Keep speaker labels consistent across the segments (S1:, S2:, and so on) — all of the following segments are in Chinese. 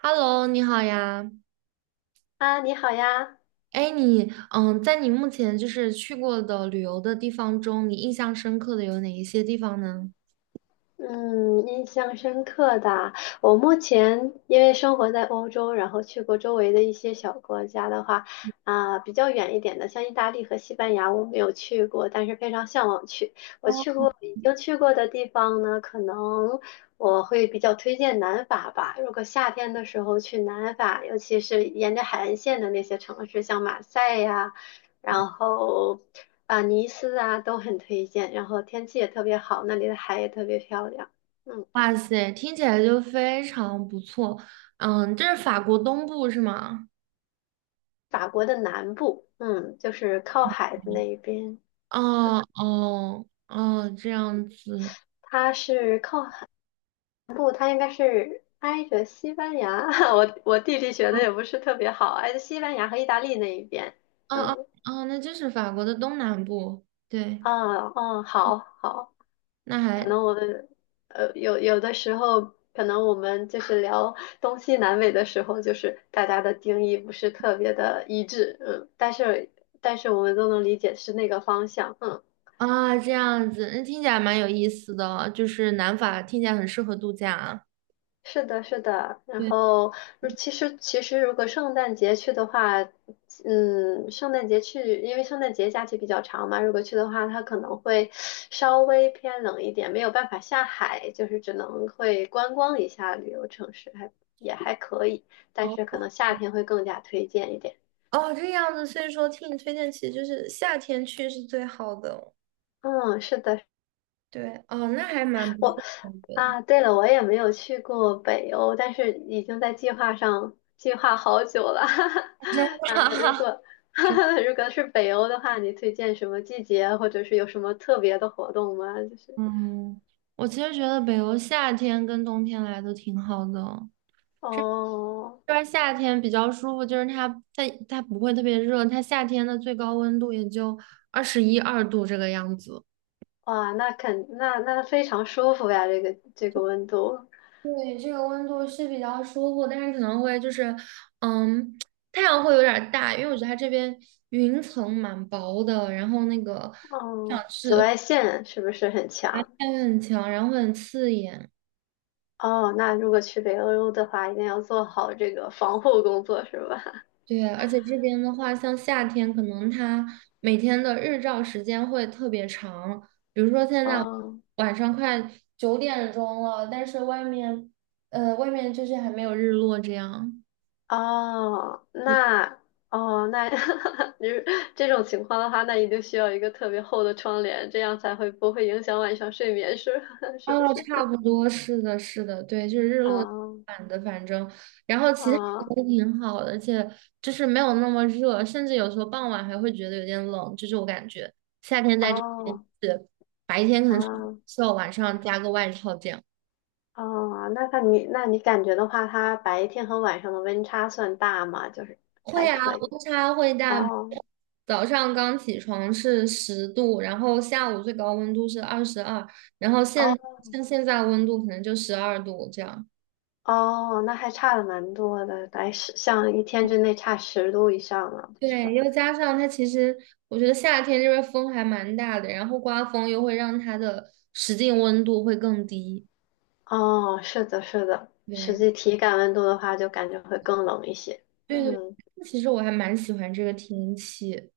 S1: Hello，你好呀。
S2: 啊，你好呀。
S1: 哎，在你目前就是去过的旅游的地方中，你印象深刻的有哪一些地方呢？
S2: 嗯，印象深刻的，我目前因为生活在欧洲，然后去过周围的一些小国家的话，啊，比较远一点的，像意大利和西班牙，我没有去过，但是非常向往去。我去过，已经去过的地方呢，可能我会比较推荐南法吧。如果夏天的时候去南法，尤其是沿着海岸线的那些城市，像马赛呀。然后啊，尼斯啊都很推荐，然后天气也特别好，那里的海也特别漂亮。嗯，
S1: 哇塞，听起来就非常不错。嗯，这是法国东部是吗？
S2: 法国的南部，嗯，就是靠海的那一边，嗯，
S1: 哦哦哦，这样子。
S2: 它是靠海南部，它应该是挨着西班牙。我地理学的也不是特别好，挨着西班牙和意大利那一边。
S1: 哦哦
S2: 嗯，
S1: 哦，那就是法国的东南部。对，
S2: 哦哦，好好。
S1: 那
S2: 可
S1: 还
S2: 能我们有的时候，可能我们就是聊东西南北的时候，就是大家的定义不是特别的一致，嗯，但是但是我们都能理解是那个方向，嗯。
S1: 啊，这样子，那听起来蛮有意思的，就是南法听起来很适合度假啊。
S2: 是的，是的，然
S1: 对。
S2: 后如其实其实如果圣诞节去的话，嗯，圣诞节去，因为圣诞节假期比较长嘛，如果去的话，它可能会稍微偏冷一点，没有办法下海，就是只能会观光一下旅游城市，还也还可以，但是可能
S1: 哦。
S2: 夏天会更加推荐一点。
S1: 哦，这样子，所以说听你推荐，其实就是夏天去是最好的。
S2: 嗯，是的，
S1: 对，哦，那还蛮不错
S2: 我
S1: 的，我觉得
S2: 啊，对了，我也没有去过北欧，但是已经在计划上计划好久了。
S1: 真 的
S2: 啊，如
S1: 啊，
S2: 果
S1: 真
S2: 如果是北欧的话，你推荐什么季节，或者是有什么特别的活动吗？就是
S1: 嗯，我其实觉得北欧夏天跟冬天来都挺好的哦。
S2: 哦，
S1: 这边夏天比较舒服，就是它不会特别热，它夏天的最高温度也就21、22度这个样子。
S2: 哇，那肯那那非常舒服呀，这个这个温度。
S1: 对，这个温度是比较舒服，但是可能会就是，嗯，太阳会有点儿大，因为我觉得它这边云层蛮薄的，然后那个太
S2: 哦，
S1: 阳
S2: 紫
S1: 是
S2: 外线是不是很
S1: 太
S2: 强？
S1: 阳很强，然后会很刺眼。
S2: 哦，那如果去北欧的话，一定要做好这个防护工作，是吧？
S1: 对，而且这边的话，像夏天，可能它每天的日照时间会特别长，比如说现 在
S2: 哦。
S1: 晚上快9点钟了，但是外面，外面就是还没有日落这样。
S2: 哦，
S1: 对。
S2: 那哦，那 你这种情况的话，那你就需要一个特别厚的窗帘，这样才会不会影响晚上睡眠，是 是不
S1: 哦，
S2: 是？
S1: 差不 多，是的，是的，对，就是日落
S2: 哦
S1: 版的，反正，然后其他的
S2: 哦
S1: 都挺好的，而且就是没有那么热，甚至有时候傍晚还会觉得有点冷，就是我感觉夏天在这边
S2: 哦
S1: 是白天可能是
S2: 哦
S1: 袖，晚上加个外套这样。
S2: 哦，那看你你感觉的话，它白天和晚上的温差算大吗？就是
S1: 会
S2: 还
S1: 啊，
S2: 可以。
S1: 温差会大，
S2: 哦
S1: 早上刚起床是10度，然后下午最高温度是22，然后现
S2: 哦
S1: 像现在温度可能就12度这样。
S2: 哦，那还差的蛮多的，来十像一天之内差10度以上了，是吧？
S1: 对，又加上它其实，我觉得夏天这边风还蛮大的，然后刮风又会让它的实际温度会更低。
S2: 哦，是的，是的，实
S1: 对，
S2: 际体感温度的话，就感觉会更冷一些。
S1: 对对，
S2: 嗯，
S1: 其实我还蛮喜欢这个天气。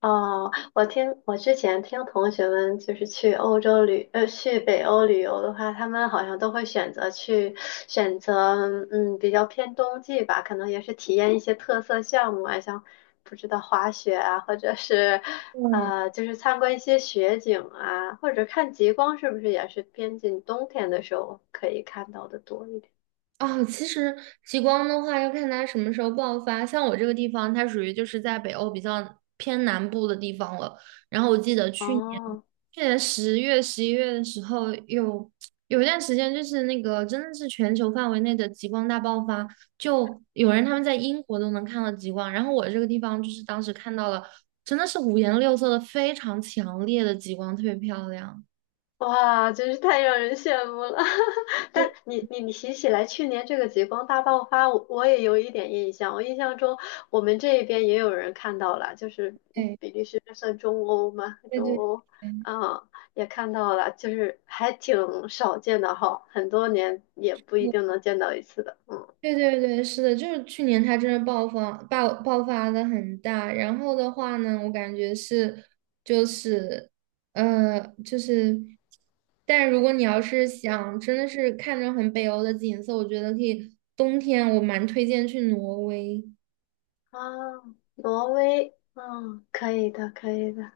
S2: 哦，我听我之前听同学们就是去欧洲旅，去北欧旅游的话，他们好像都会选择去选择，嗯，比较偏冬季吧，可能也是体验一些特色项目啊，像不知道滑雪啊，或者是
S1: 嗯，
S2: 就是参观一些雪景啊，或者看极光，是不是也是偏近冬天的时候可以看到的多一点？
S1: 啊，其实极光的话要看它什么时候爆发。像我这个地方，它属于就是在北欧比较偏南部的地方了。然后我记得去年
S2: 哦。
S1: 去年10月、11月的时候有，有一段时间就是那个真的是全球范围内的极光大爆发，就有人他们在英国都能看到极光，然后我这个地方就是当时看到了，真的是五颜六色的非常强烈的极光，特别漂亮。
S2: 哇，真是太让人羡慕了！但你提起来去年这个极光大爆发，我也有一点印象。我印象中我们这边也有人看到了，就是嗯比
S1: 对
S2: 利时这算中欧吗？
S1: 对
S2: 中
S1: 对，
S2: 欧，
S1: 对
S2: 嗯，也看到了，就是还挺少见的哈，很多年也不一定能见到一次的。嗯。
S1: 对对对，是的，就是去年它真的爆发的很大，然后的话呢，我感觉是就是呃就是，但如果你要是想真的是看着很北欧的景色，我觉得可以冬天我蛮推荐去挪威，
S2: 啊，挪威，嗯，可以的，可以的。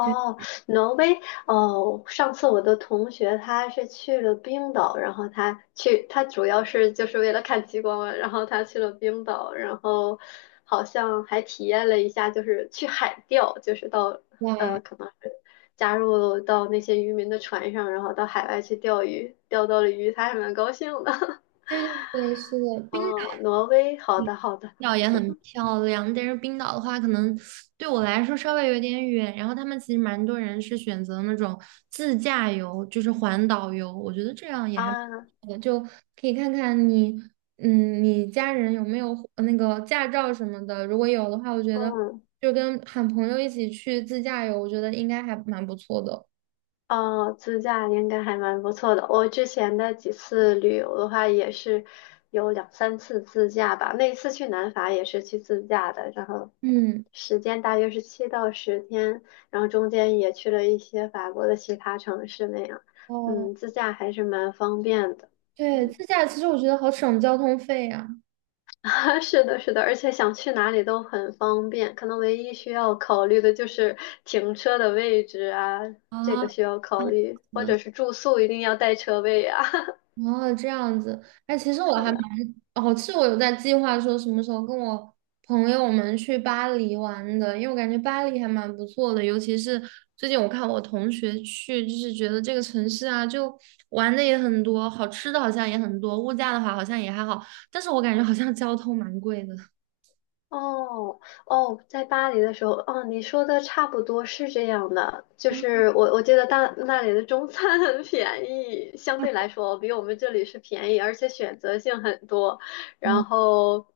S1: 对
S2: 挪威，哦，上次我的同学他是去了冰岛，然后他去，他主要是就是为了看极光嘛然后他去了冰岛，然后好像还体验了一下，就是去海钓，就是到
S1: 哇，
S2: 可能是加入到那些渔民的船上，然后到海外去钓鱼，钓到了鱼，他还蛮高兴的。
S1: 对对对，是的，冰岛。
S2: 哦，挪威，好的，好的，
S1: 岛也很漂亮，但是冰岛的话，可能对我来说稍微有点远。然后他们其实蛮多人是选择那种自驾游，就是环岛游，我觉得这样也还蛮
S2: 啊，
S1: 不错的，就可以看看你，嗯，你家人有没有那个驾照什么的。如果有的话，我觉得
S2: 嗯。
S1: 就跟喊朋友一起去自驾游，我觉得应该还蛮不错的。
S2: 哦，自驾应该还蛮不错的。我之前的几次旅游的话，也是有两三次自驾吧。那一次去南法也是去自驾的，然后
S1: 嗯，
S2: 时间大约是7到10天，然后中间也去了一些法国的其他城市那样。
S1: 哦，
S2: 嗯，自驾还是蛮方便的。
S1: 对，
S2: 嗯。
S1: 自驾其实我觉得好省交通费啊。
S2: 啊，是的，是的，而且想去哪里都很方便，可能唯一需要考虑的就是停车的位置啊，这个
S1: 啊，
S2: 需要考虑，
S1: 是
S2: 或者
S1: 的
S2: 是住宿一定要带车位啊。
S1: 哦，这样子，哎，其实我
S2: 是
S1: 还蛮……
S2: 的。
S1: 哦，是我有在计划说什么时候跟我朋友们去巴黎玩的，因为我感觉巴黎还蛮不错的，尤其是最近我看我同学去，就是觉得这个城市啊，就玩的也很多，好吃的好像也很多，物价的话好像也还好，但是我感觉好像交通蛮贵的。
S2: 哦哦，在巴黎的时候，哦，你说的差不多是这样的，就是我记得大那里的中餐 很便宜，相对来说比我们这里是便宜，而且选择性很多。然
S1: 嗯
S2: 后，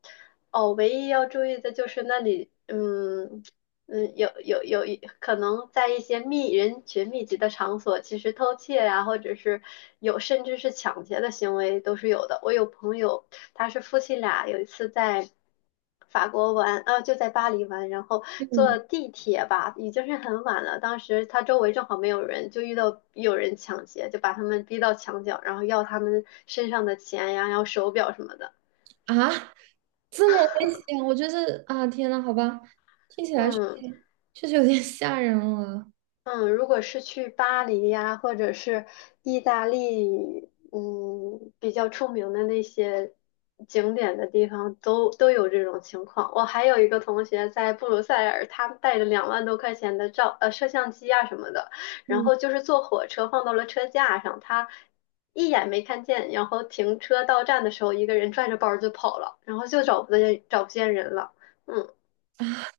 S2: 哦，唯一要注意的就是那里，嗯嗯，有有有一可能在一些密人群密集的场所，其实偷窃呀、或者是有甚至是抢劫的行为都是有的。我有朋友。他是夫妻俩有一次在法国玩，啊，就在巴黎玩，然后坐
S1: 嗯
S2: 地铁吧，已经是很晚了。当时他周围正好没有人，就遇到有人抢劫，就把他们逼到墙角，然后要他们身上的钱呀，要手表什么的。
S1: 啊，这么危险，我觉得啊，天呐，好吧，听起来确
S2: 嗯。
S1: 实确实有点吓人了。
S2: 嗯，如果是去巴黎呀，或者是意大利，嗯，比较出名的那些景点的地方，都有这种情况。我还有一个同学在布鲁塞尔，他带着2万多块钱的照摄像机啊什么的，然
S1: 嗯。
S2: 后就是坐火车放到了车架上，他一眼没看见，然后停车到站的时候，一个人拽着包就跑了，然后就找不见人了。嗯。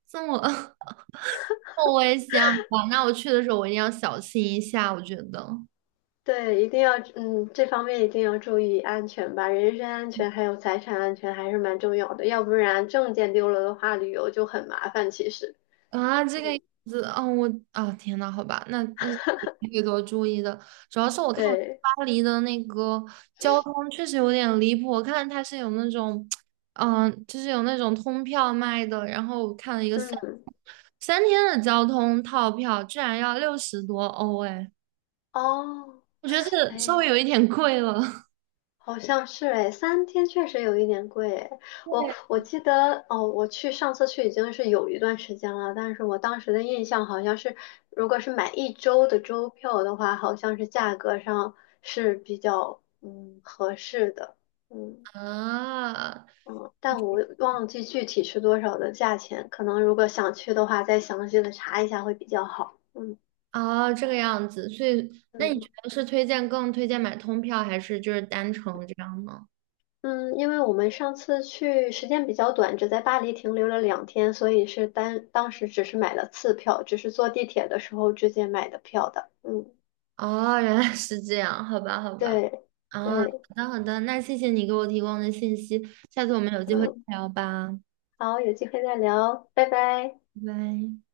S1: 这么 这么危险吧？那我去的时候我一定要小心一下，我觉得
S2: 对，一定要，嗯，这方面一定要注意安全吧，人身安全还有财产安全还是蛮重要的，要不然证件丢了的话，旅游就很麻烦。其实，
S1: 啊，这
S2: 嗯，
S1: 个样子，哦，我啊，天呐，好吧，那就会多注意的。主要是我看我去
S2: 对，
S1: 巴黎的那个交通确实有点离谱，我看它是有那种，就是有那种通票卖的，然后我看了一个三
S2: 嗯，
S1: 三天的交通套票，居然要60多欧，哎，
S2: 哦，
S1: 我觉得这个稍
S2: 哎，
S1: 微有一点贵了。
S2: 好像是哎，三天确实有一点贵哎我
S1: 对
S2: 我记得哦，我去上次去已经是有一段时间了，但是我当时的印象好像是，如果是买一周的周票的话，好像是价格上是比较嗯合适的，嗯。
S1: 啊，
S2: 嗯，但我忘记具体是多少的价钱，可能如果想去的话，再详细的查一下会比较好。嗯
S1: 哦，这个样子，所以那你觉
S2: 嗯
S1: 得是更推荐买通票，还是就是单程这样呢？
S2: 嗯，因为我们上次去时间比较短，只在巴黎停留了2天，所以是单当时只是买了次票，只是坐地铁的时候直接买的票的。嗯，
S1: 哦，原来是这样，好吧，好吧，
S2: 对
S1: 啊，好
S2: 对，
S1: 的好的，那谢谢你给我提供的信息，下次我们有机会再
S2: 嗯，
S1: 聊吧，
S2: 好，有机会再聊，拜拜。
S1: 拜拜。